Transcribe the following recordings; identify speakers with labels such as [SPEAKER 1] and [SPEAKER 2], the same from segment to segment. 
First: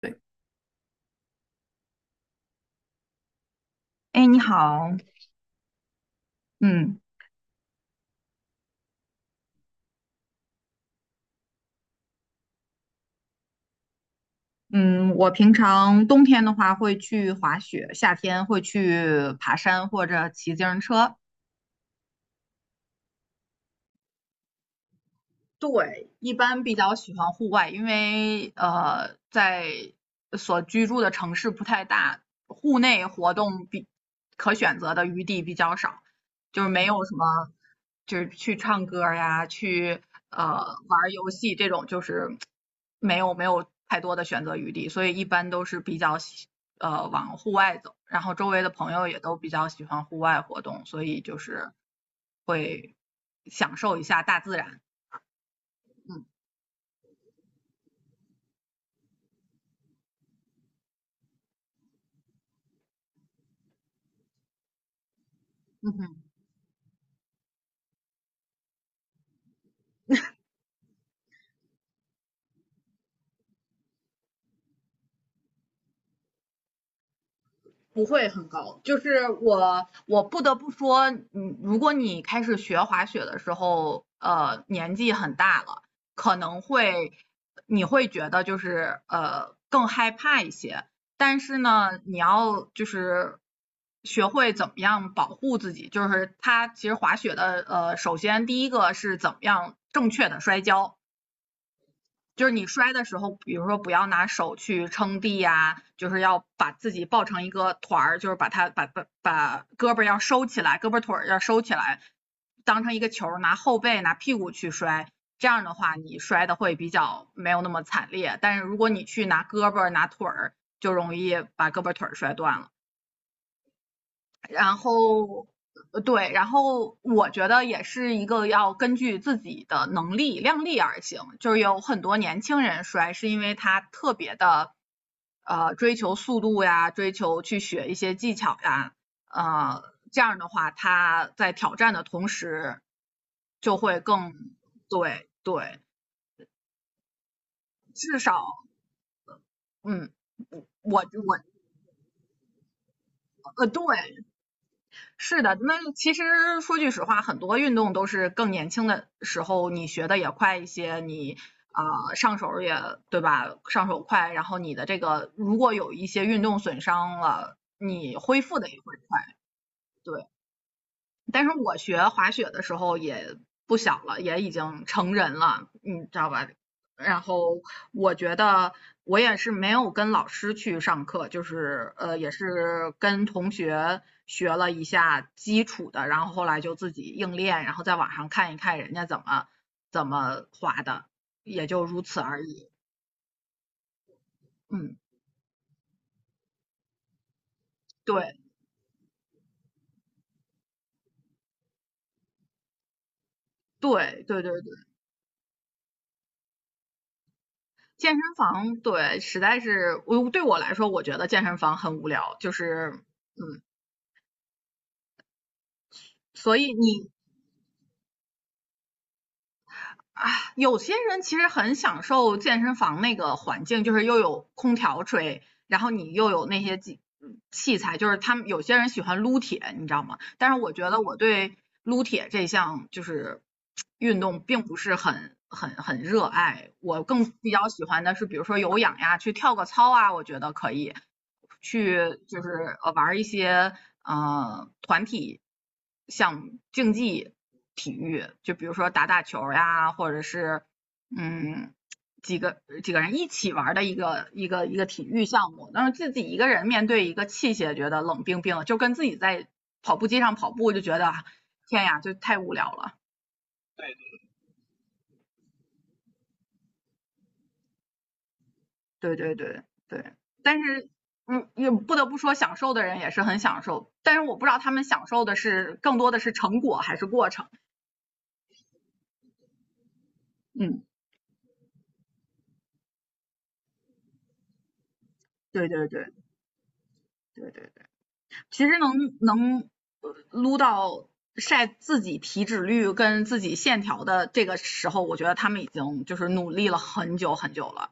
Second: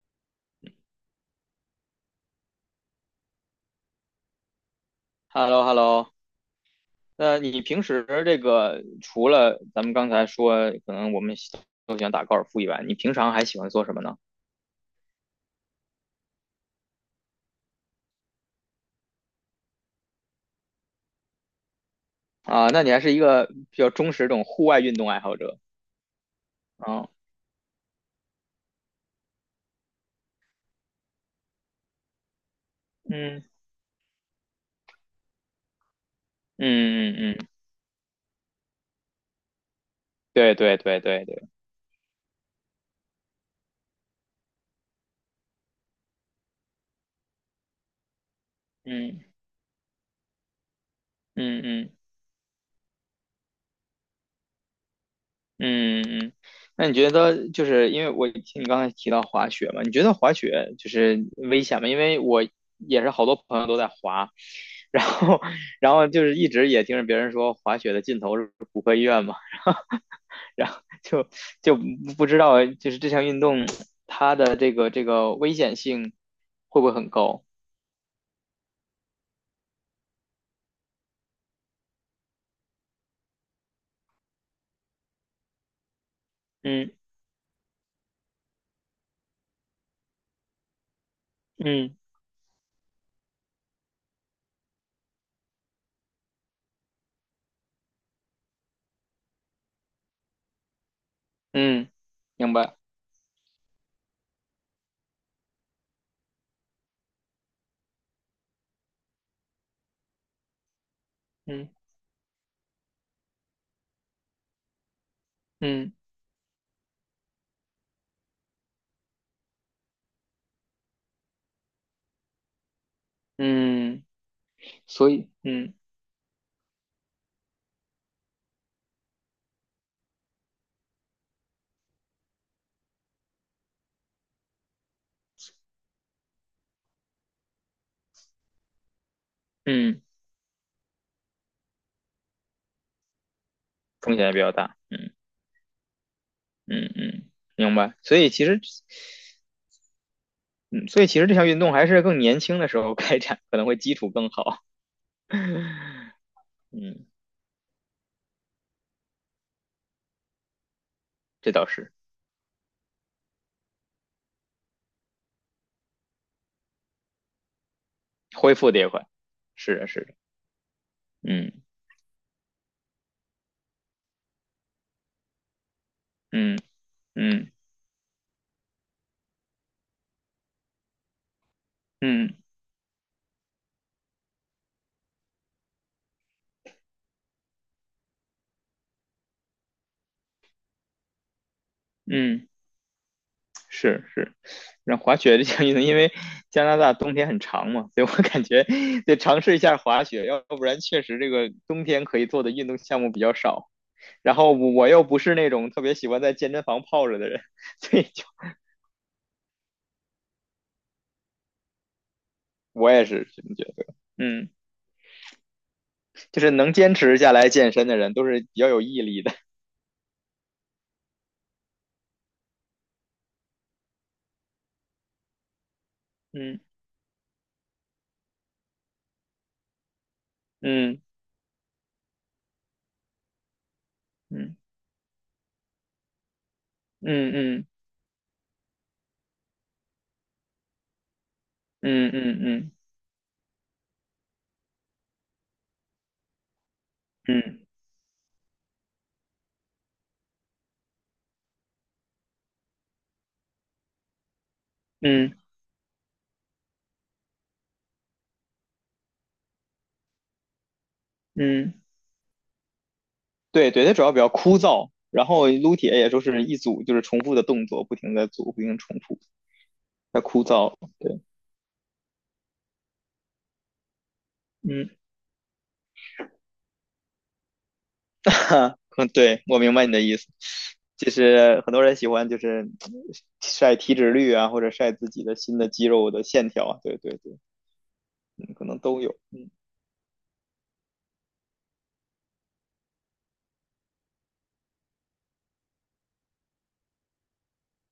[SPEAKER 1] 对，哎，你好。
[SPEAKER 2] Hello hello。
[SPEAKER 1] 嗯
[SPEAKER 2] 那你平时这个除了咱们刚才说，可能我们都喜欢打高尔夫以外，你平常还喜欢做什么呢？
[SPEAKER 1] 嗯，我平常冬天的话会去滑雪，夏天会去爬山或者骑自行车。
[SPEAKER 2] 啊，那你还是一个比较忠实这种户外运动爱好者
[SPEAKER 1] 对，一般比较
[SPEAKER 2] 啊。
[SPEAKER 1] 喜欢户外，因为在所居住的城市不太大，户内活
[SPEAKER 2] 嗯
[SPEAKER 1] 动比可选择的余地比较少，就是没有
[SPEAKER 2] 嗯
[SPEAKER 1] 什
[SPEAKER 2] 嗯嗯，
[SPEAKER 1] 么，就是去唱歌呀，去
[SPEAKER 2] 对
[SPEAKER 1] 呃
[SPEAKER 2] 对
[SPEAKER 1] 玩
[SPEAKER 2] 对
[SPEAKER 1] 儿
[SPEAKER 2] 对
[SPEAKER 1] 游
[SPEAKER 2] 对，
[SPEAKER 1] 戏这种，就是没有太多的选择余地，所以一般都是比较往户外走，然后周围的朋友也
[SPEAKER 2] 嗯
[SPEAKER 1] 都比较喜欢户外活动，所以就
[SPEAKER 2] 嗯
[SPEAKER 1] 是
[SPEAKER 2] 嗯
[SPEAKER 1] 会享受一下大自然。
[SPEAKER 2] 嗯
[SPEAKER 1] 嗯。
[SPEAKER 2] 嗯。那你觉得就是因为我听你刚才提到滑雪嘛，你觉得滑雪就是危险吗？因为我也是好多朋友都在滑，然后
[SPEAKER 1] 嗯
[SPEAKER 2] 然后
[SPEAKER 1] 哼，
[SPEAKER 2] 就是一直也听着别人说滑雪的尽头是骨科医院嘛，然后就不知道就是这项运动它的这个危险性会不会很高？
[SPEAKER 1] 不会很高。就是我不得不说，嗯，如果你开始学滑雪的时候，年纪很大了，可能
[SPEAKER 2] 嗯
[SPEAKER 1] 会你会觉得就是更害怕一些。但是
[SPEAKER 2] 嗯
[SPEAKER 1] 呢，你要就是学会怎么样保护自己，就是它其实滑雪的首先第一个是怎么样正确的摔跤，
[SPEAKER 2] 嗯，
[SPEAKER 1] 就是
[SPEAKER 2] 明
[SPEAKER 1] 你
[SPEAKER 2] 白。
[SPEAKER 1] 摔的时候，比如说不要拿手去撑地呀，就是要把自己抱成一个团儿，就是把它把把把胳膊要收起来，胳膊腿儿要收
[SPEAKER 2] 嗯
[SPEAKER 1] 起来，当成一个球拿后背拿屁股去摔。这样的
[SPEAKER 2] 嗯
[SPEAKER 1] 话，你摔的会比较没有那么惨烈。但是如果你去拿胳膊拿腿儿，就容易把胳膊腿儿摔断了。
[SPEAKER 2] 嗯，
[SPEAKER 1] 然
[SPEAKER 2] 所以
[SPEAKER 1] 后，
[SPEAKER 2] 嗯
[SPEAKER 1] 对，然后我觉得也是一个要根据自己的能力量力而行，就是有很多年轻人摔是因为他特别的，追求速度呀，追求去学一些技巧呀，呃，
[SPEAKER 2] 嗯，
[SPEAKER 1] 这样的话他在挑战的同时就会
[SPEAKER 2] 风险也
[SPEAKER 1] 更，
[SPEAKER 2] 比较大。嗯。
[SPEAKER 1] 对对，
[SPEAKER 2] 嗯嗯，明白。所
[SPEAKER 1] 至
[SPEAKER 2] 以其
[SPEAKER 1] 少，
[SPEAKER 2] 实，
[SPEAKER 1] 嗯，
[SPEAKER 2] 嗯，
[SPEAKER 1] 我我
[SPEAKER 2] 所以其实这
[SPEAKER 1] 我
[SPEAKER 2] 项运动还是更年轻的时候开展，可能会
[SPEAKER 1] 对。
[SPEAKER 2] 基础更好。
[SPEAKER 1] 是的，那其实 说句实
[SPEAKER 2] 嗯，
[SPEAKER 1] 话，很多运动都是更年轻的时候你学的也快一些，你
[SPEAKER 2] 这倒是，
[SPEAKER 1] 上手儿也对吧？上手快，然后你的这个如果有一些运动损伤了，你恢
[SPEAKER 2] 恢
[SPEAKER 1] 复的
[SPEAKER 2] 复
[SPEAKER 1] 也
[SPEAKER 2] 的也
[SPEAKER 1] 会
[SPEAKER 2] 快。
[SPEAKER 1] 快。
[SPEAKER 2] 是的，是的。
[SPEAKER 1] 对，但是
[SPEAKER 2] 嗯
[SPEAKER 1] 我学滑雪的时候也不小了，也已经成人了，你知道吧？
[SPEAKER 2] 嗯
[SPEAKER 1] 然
[SPEAKER 2] 嗯
[SPEAKER 1] 后我觉得我也是没有跟老师去上课，就是也
[SPEAKER 2] 嗯
[SPEAKER 1] 是跟同学学了一下基础的，然后后来就自己硬练，然后在网上看一看人家怎么滑的，也就如此而
[SPEAKER 2] 嗯，
[SPEAKER 1] 已。
[SPEAKER 2] 是是。
[SPEAKER 1] 嗯，
[SPEAKER 2] 然后滑雪这项运动，因为加拿大冬天很长嘛，所以我
[SPEAKER 1] 对
[SPEAKER 2] 感觉得尝试一下滑雪，要不然确实这个冬天可以做的运动项目比较少。
[SPEAKER 1] 对
[SPEAKER 2] 然
[SPEAKER 1] 对对
[SPEAKER 2] 后我
[SPEAKER 1] 对，
[SPEAKER 2] 我又不是那种特别喜欢在健身房泡着的人。所以
[SPEAKER 1] 健身
[SPEAKER 2] 就
[SPEAKER 1] 房对，实在是我来说，我觉得健身房很无聊，就
[SPEAKER 2] 我
[SPEAKER 1] 是。
[SPEAKER 2] 也是这么
[SPEAKER 1] 嗯。
[SPEAKER 2] 觉得。嗯，就是
[SPEAKER 1] 所以
[SPEAKER 2] 能坚
[SPEAKER 1] 你
[SPEAKER 2] 持下来健身的人，都是比较有毅力的。
[SPEAKER 1] 啊，有些人其实很享受健身房那个环境，就是又有空调吹，然后你又有
[SPEAKER 2] 嗯
[SPEAKER 1] 那些器材，就是他们有些人喜欢撸铁，你知道吗？但是我觉得
[SPEAKER 2] 嗯
[SPEAKER 1] 我对撸铁这项就是运动
[SPEAKER 2] 嗯
[SPEAKER 1] 并不是很热爱，我更
[SPEAKER 2] 嗯
[SPEAKER 1] 比
[SPEAKER 2] 嗯
[SPEAKER 1] 较喜欢的是比如说有氧呀，去跳个操啊，我觉得可以，
[SPEAKER 2] 嗯
[SPEAKER 1] 去就
[SPEAKER 2] 嗯
[SPEAKER 1] 是玩一些团体像竞技
[SPEAKER 2] 嗯
[SPEAKER 1] 体育，就比如说打打球呀，或者是嗯几个人一起玩的一个体育
[SPEAKER 2] 嗯
[SPEAKER 1] 项目，但是自己一个人面对一个器械，觉得冷冰冰的，就跟自己在跑步机上跑步就觉得啊
[SPEAKER 2] 嗯，
[SPEAKER 1] 天呀，就太无聊了。
[SPEAKER 2] 对对，它主要比较枯燥，然后撸铁也就是一组就是重复的动作，不停的组，不停地重
[SPEAKER 1] 对
[SPEAKER 2] 复，
[SPEAKER 1] 对对对，
[SPEAKER 2] 太枯
[SPEAKER 1] 但
[SPEAKER 2] 燥。
[SPEAKER 1] 是
[SPEAKER 2] 对，
[SPEAKER 1] 嗯，也不得不说，享受的人也是很享受，但是我不知道他们
[SPEAKER 2] 嗯，
[SPEAKER 1] 享受的是更多的是成果还是过程。
[SPEAKER 2] 嗯，对，我明白你的意思，
[SPEAKER 1] 嗯，
[SPEAKER 2] 就是很多人喜欢就是晒体脂率啊，或者晒自己的新
[SPEAKER 1] 对
[SPEAKER 2] 的
[SPEAKER 1] 对
[SPEAKER 2] 肌
[SPEAKER 1] 对
[SPEAKER 2] 肉的线条啊，对对对，
[SPEAKER 1] 对对。
[SPEAKER 2] 嗯，可
[SPEAKER 1] 其实
[SPEAKER 2] 能都有，
[SPEAKER 1] 能
[SPEAKER 2] 嗯。
[SPEAKER 1] 能呃撸到晒自己体脂率跟自己线条的这个时候，我觉得他们已经就是努力了很久很久了，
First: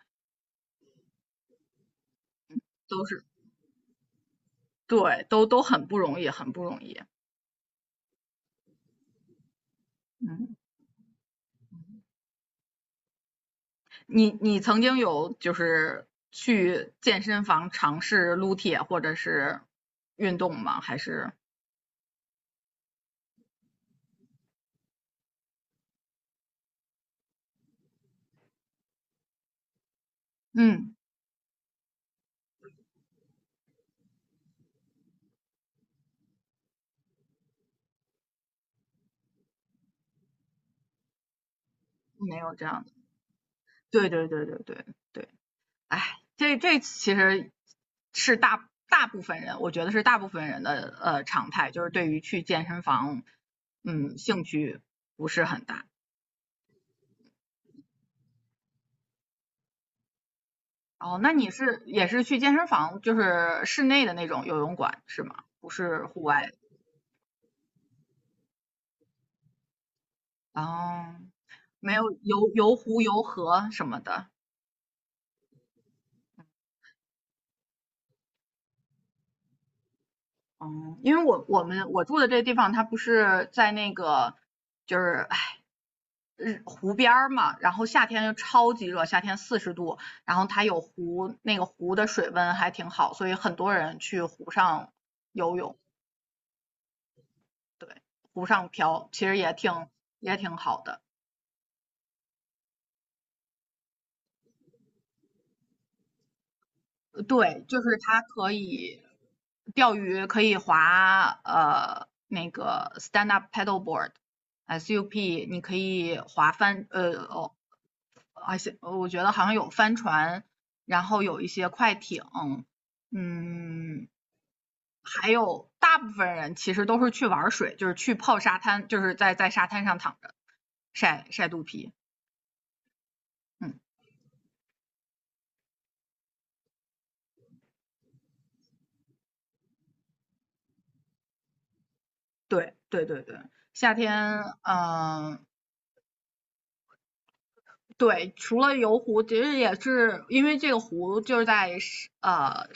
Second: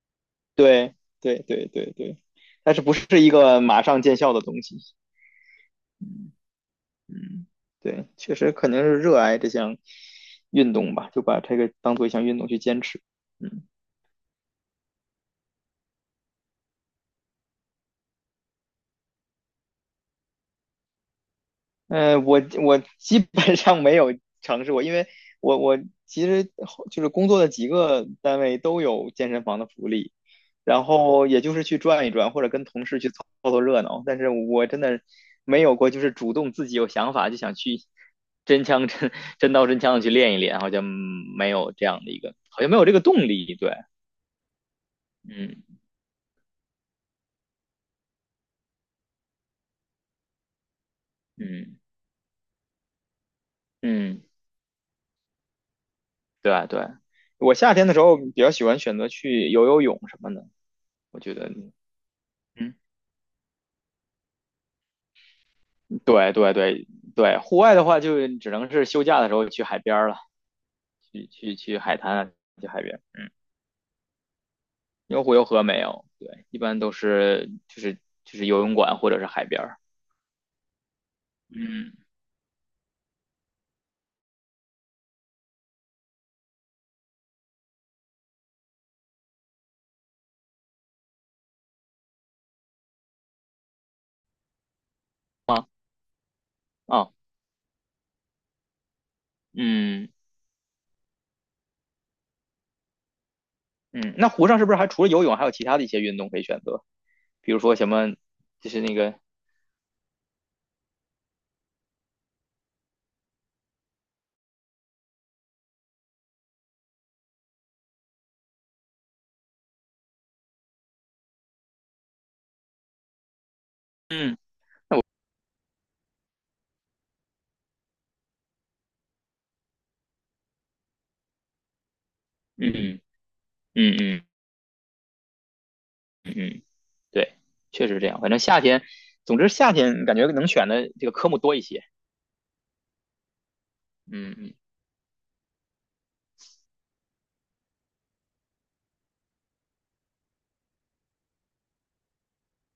[SPEAKER 2] 对对对对对，但是不
[SPEAKER 1] 都
[SPEAKER 2] 是
[SPEAKER 1] 是
[SPEAKER 2] 一个马上见效的东西。
[SPEAKER 1] 对，都很不容易，很不容易。
[SPEAKER 2] 嗯，对，确实肯定是热爱这项
[SPEAKER 1] 嗯，
[SPEAKER 2] 运动吧，就把这个当做一项运动去坚持。嗯。
[SPEAKER 1] 你你曾经有就是去健身房尝试撸铁或者是运动吗？还是
[SPEAKER 2] 嗯，我基本上没有尝试过，因为我其实就是工作的几个单位都有健身房的福利，然
[SPEAKER 1] 嗯，
[SPEAKER 2] 后也就是去转一转，或者跟同事去凑凑热闹，但是我真的没有过就是主动自己有想法就想去真枪真真刀真枪的去练一练，好像没有这样的一个，
[SPEAKER 1] 没有
[SPEAKER 2] 好
[SPEAKER 1] 这
[SPEAKER 2] 像没
[SPEAKER 1] 样
[SPEAKER 2] 有
[SPEAKER 1] 的。
[SPEAKER 2] 这个动力，对，
[SPEAKER 1] 对对对对对对。
[SPEAKER 2] 嗯
[SPEAKER 1] 哎，这这其实是大部分人，我觉得是大部分人的常态，
[SPEAKER 2] 嗯
[SPEAKER 1] 就是对于去健身房，嗯，
[SPEAKER 2] 嗯，
[SPEAKER 1] 兴趣不是很大。
[SPEAKER 2] 对啊对啊，我夏天的时候比较喜欢选择去游泳什么的，
[SPEAKER 1] 哦，
[SPEAKER 2] 我
[SPEAKER 1] 那
[SPEAKER 2] 觉得，
[SPEAKER 1] 你是也是去健身
[SPEAKER 2] 嗯。
[SPEAKER 1] 房，就是室内的那种游泳馆是吗？不是户
[SPEAKER 2] 对
[SPEAKER 1] 外。
[SPEAKER 2] 对对对，户外的话就只能是休假的时候去海边儿了，
[SPEAKER 1] 哦，
[SPEAKER 2] 去
[SPEAKER 1] 没
[SPEAKER 2] 海
[SPEAKER 1] 有
[SPEAKER 2] 滩啊
[SPEAKER 1] 游
[SPEAKER 2] 去
[SPEAKER 1] 游
[SPEAKER 2] 海边
[SPEAKER 1] 湖、
[SPEAKER 2] 儿，
[SPEAKER 1] 游河什么的。
[SPEAKER 2] 因为湖游河没有，对，一般都是就是游泳馆或者是海边儿。
[SPEAKER 1] 嗯，因为我我们
[SPEAKER 2] 嗯
[SPEAKER 1] 我住的这个地方，它不是在那个就是哎，日湖边儿嘛，然后夏天又超级热，夏天四十度，然后它有湖，那个湖的水温还挺好，所以很多人去湖上游
[SPEAKER 2] 啊
[SPEAKER 1] 泳，
[SPEAKER 2] 啊
[SPEAKER 1] 对，湖上漂，其实也挺
[SPEAKER 2] 嗯
[SPEAKER 1] 也挺好的。
[SPEAKER 2] 嗯，那湖上是不是还除了游泳，还有其他的一些运动可以选择？比如
[SPEAKER 1] 对，
[SPEAKER 2] 说
[SPEAKER 1] 就
[SPEAKER 2] 什
[SPEAKER 1] 是
[SPEAKER 2] 么，
[SPEAKER 1] 它可
[SPEAKER 2] 就是那
[SPEAKER 1] 以
[SPEAKER 2] 个
[SPEAKER 1] 钓鱼，可以划那个 stand up paddleboard。SUP,你可以划帆，呃，哦。而且我觉得好像有帆船，然后有一些快艇，嗯，
[SPEAKER 2] 嗯
[SPEAKER 1] 还有大部分人其实都是去玩水，就是去泡沙滩，就是在沙滩上躺着晒晒肚皮。
[SPEAKER 2] 嗯
[SPEAKER 1] 嗯，
[SPEAKER 2] 嗯嗯嗯，对，确实是这样。反正夏天，总之夏天感觉能选的这个科目多一些。
[SPEAKER 1] 对对对对，夏天，
[SPEAKER 2] 嗯嗯
[SPEAKER 1] 嗯、对，除了游湖，其实也是因为这个湖就是在呃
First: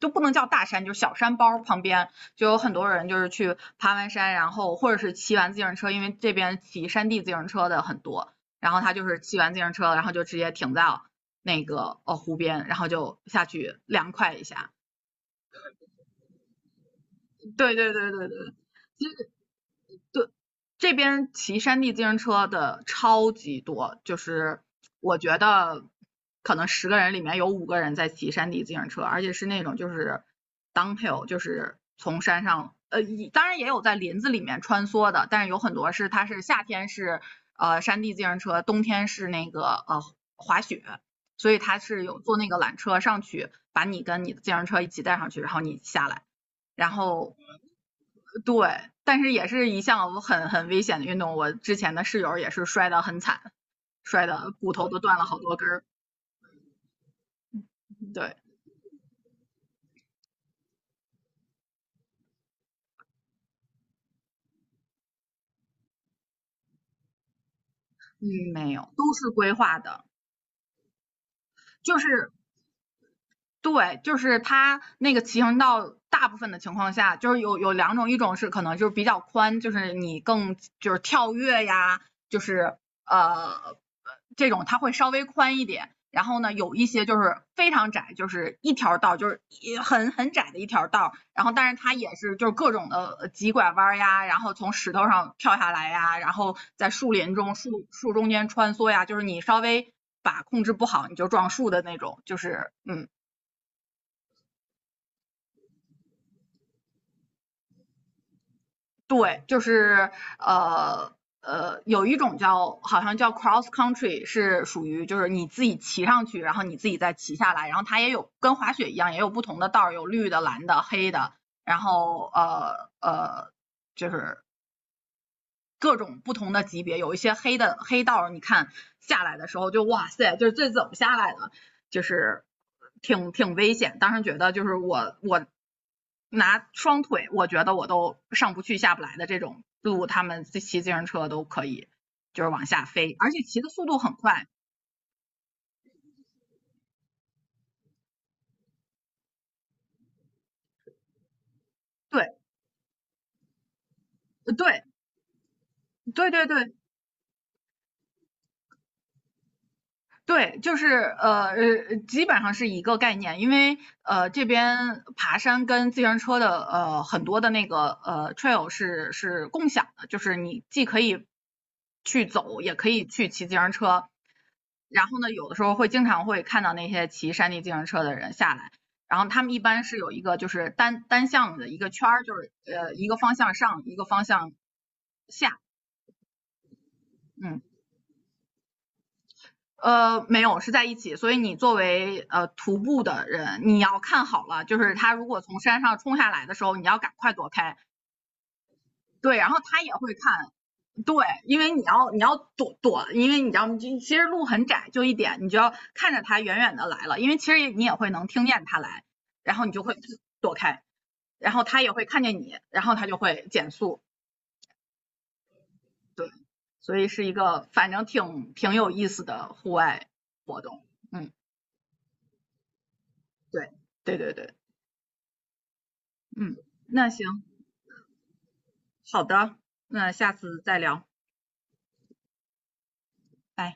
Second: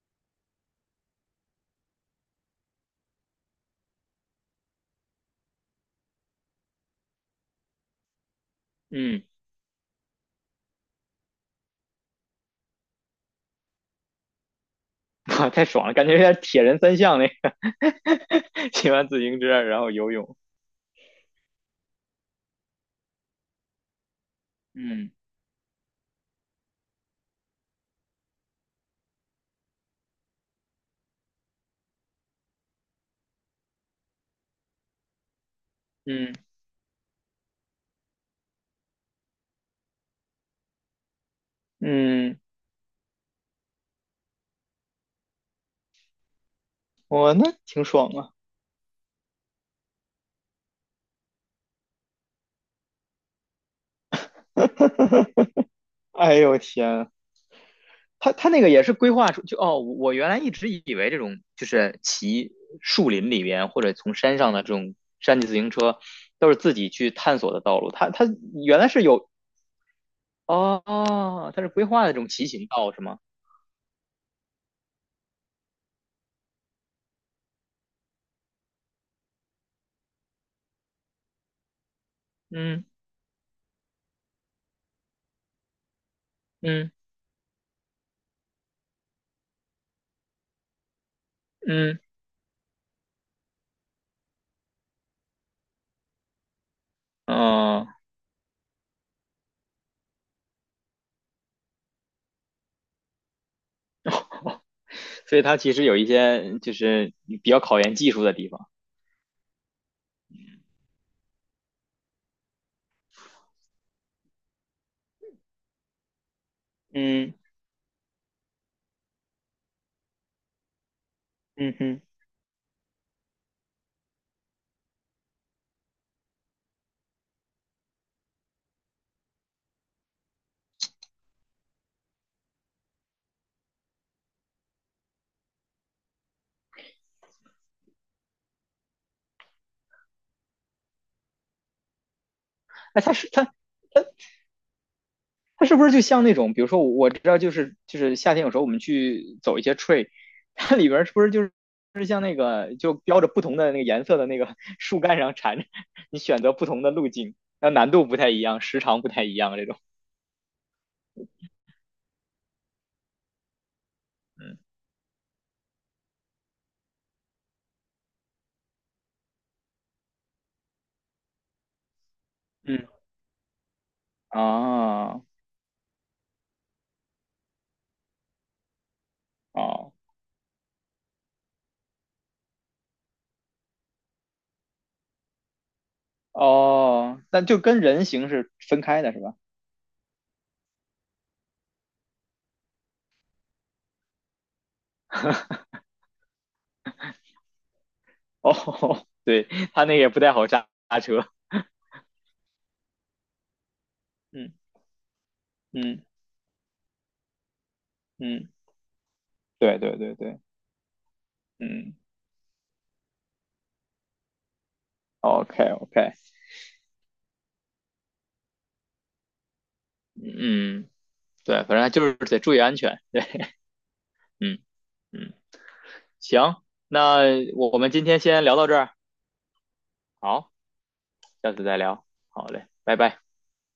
[SPEAKER 1] 就不能叫大山，就是小山包旁边就有很多人就是去爬完山，然后或者是骑完自行车，因为这边骑山地自行车的很多，然后他就是
[SPEAKER 2] 嗯。
[SPEAKER 1] 骑完自行车，然后就直接停在那个湖边，然后就下去凉快一下。
[SPEAKER 2] 哇，太爽了，感觉有点铁人三项那个，
[SPEAKER 1] 对对对对对
[SPEAKER 2] 骑完自行车然后游
[SPEAKER 1] 对，
[SPEAKER 2] 泳，
[SPEAKER 1] 这边骑山地自行车的超级多，就是
[SPEAKER 2] 嗯
[SPEAKER 1] 我觉得可能十个人里面有五个人在骑山地自行车，而且是那种就是 downhill,就是从山上，呃，当然也有在林子里面穿梭的，但是有很多是它
[SPEAKER 2] 嗯
[SPEAKER 1] 是夏天是山地自行车，冬天是那个呃滑雪，所以它是有坐
[SPEAKER 2] 嗯，
[SPEAKER 1] 那个缆车上去，把你跟你的自行车一起带上去，然后你下来。然
[SPEAKER 2] 哇，
[SPEAKER 1] 后
[SPEAKER 2] 那挺爽啊！
[SPEAKER 1] 对，但是也是一项很危险的运动。我之前的室友也是摔得很惨，摔的骨头都断了好多根 儿。
[SPEAKER 2] 哎呦天，他
[SPEAKER 1] 对，
[SPEAKER 2] 他那个也是规划出就哦，我原来一直以为这种就是骑树林里边或者从山上的这种山地自行车都是自己去探索的道路，他
[SPEAKER 1] 嗯，没
[SPEAKER 2] 原
[SPEAKER 1] 有，
[SPEAKER 2] 来是
[SPEAKER 1] 都
[SPEAKER 2] 有
[SPEAKER 1] 是规划的，
[SPEAKER 2] 哦，他是规
[SPEAKER 1] 就
[SPEAKER 2] 划的这种
[SPEAKER 1] 是
[SPEAKER 2] 骑行道是吗？
[SPEAKER 1] 对，就是它那个骑行道，大部分的情况下就是有两种，一种是可能就是比较宽，就是你更就是跳跃呀，就是
[SPEAKER 2] 嗯
[SPEAKER 1] 呃这种它会稍微宽一点。然后呢，有一
[SPEAKER 2] 嗯
[SPEAKER 1] 些就是非常窄，就是一条道，就是也很窄的一条道。然后，但是它
[SPEAKER 2] 嗯，
[SPEAKER 1] 也是就是各种的急拐弯呀，然后从石头上跳下来呀，然后在树林中树
[SPEAKER 2] 哦。
[SPEAKER 1] 树中间穿梭呀，就是你稍微把控制不好，你就撞树的那种，就是嗯。
[SPEAKER 2] 所以它其实有一些就是比较考验技术的地方。
[SPEAKER 1] 对，就是呃，有一种叫好像叫 cross country,是属于就是你自己骑上去，然后你自己再
[SPEAKER 2] 嗯
[SPEAKER 1] 骑下来，然后它也有跟滑雪一样，也有不同的道儿，有绿的、蓝的、黑的，
[SPEAKER 2] 嗯
[SPEAKER 1] 然
[SPEAKER 2] 哼，
[SPEAKER 1] 后就是各种不同的级别，有一些黑的黑道，你看下来的时候就哇塞，就是这怎么下来的，就是挺危险。当时觉得就是我拿双腿，我觉得我都上不去下不来的这种路，他们骑自行车都可以，就是往下
[SPEAKER 2] 哎，它
[SPEAKER 1] 飞，
[SPEAKER 2] 是
[SPEAKER 1] 而且
[SPEAKER 2] 它
[SPEAKER 1] 骑的速度很快。
[SPEAKER 2] 它是不是就像那种，比如说我知道就是夏天有时候我们去走一些 trail，它里边是不是就是像
[SPEAKER 1] 对
[SPEAKER 2] 那个就标着不同的那个颜色的那个
[SPEAKER 1] 对
[SPEAKER 2] 树干上缠着，你
[SPEAKER 1] 对
[SPEAKER 2] 选
[SPEAKER 1] 对
[SPEAKER 2] 择不
[SPEAKER 1] 对，
[SPEAKER 2] 同的路径，那难度不太一样，时长不太一样这种。
[SPEAKER 1] 对，就是基本上是一个概念，因为这
[SPEAKER 2] 嗯
[SPEAKER 1] 边爬山跟自行车的很多的那个trail 是共享的，就是你既可以去走，也
[SPEAKER 2] 嗯
[SPEAKER 1] 可以去骑自行车。然后
[SPEAKER 2] 啊
[SPEAKER 1] 呢，有的时候会经常会看到那些骑山地自行车的人下来，然后他们一般
[SPEAKER 2] 哦
[SPEAKER 1] 是有一个就是单向的一个圈儿，就是一个方向上，一个方向下，
[SPEAKER 2] 哦，但就
[SPEAKER 1] 嗯。
[SPEAKER 2] 跟人形是分开的是吧？
[SPEAKER 1] 没有，是在一起。所以你作为徒步的人，你要看好了，就是他如果从山上冲下来的时候，你要赶快躲开。
[SPEAKER 2] 哦，
[SPEAKER 1] 对，
[SPEAKER 2] 对，
[SPEAKER 1] 然后他
[SPEAKER 2] 它
[SPEAKER 1] 也
[SPEAKER 2] 那个也
[SPEAKER 1] 会
[SPEAKER 2] 不太好
[SPEAKER 1] 看，
[SPEAKER 2] 刹刹
[SPEAKER 1] 对，
[SPEAKER 2] 车。
[SPEAKER 1] 因为你要躲，因为你知道，其实路
[SPEAKER 2] 嗯
[SPEAKER 1] 很窄，就一点，你就要
[SPEAKER 2] 嗯
[SPEAKER 1] 看着他远远的来了，因为其实你也会能听
[SPEAKER 2] 嗯，
[SPEAKER 1] 见他来，然后你
[SPEAKER 2] 对
[SPEAKER 1] 就会
[SPEAKER 2] 对对对，
[SPEAKER 1] 躲开，然后他也
[SPEAKER 2] 嗯
[SPEAKER 1] 会看见你，然后他就会减速。
[SPEAKER 2] ，OK OK，
[SPEAKER 1] 对，所以是一个反正挺有意思的户外活动。
[SPEAKER 2] 嗯，
[SPEAKER 1] 嗯，
[SPEAKER 2] 对，反正就是得注意安全，对，
[SPEAKER 1] 对，对对对。
[SPEAKER 2] 嗯嗯，
[SPEAKER 1] 嗯，
[SPEAKER 2] 行，
[SPEAKER 1] 那
[SPEAKER 2] 那
[SPEAKER 1] 行，
[SPEAKER 2] 我们今天先聊到这儿，
[SPEAKER 1] 好的，那下
[SPEAKER 2] 好，
[SPEAKER 1] 次再聊，
[SPEAKER 2] 下次再聊，好嘞，拜拜。
[SPEAKER 1] 拜。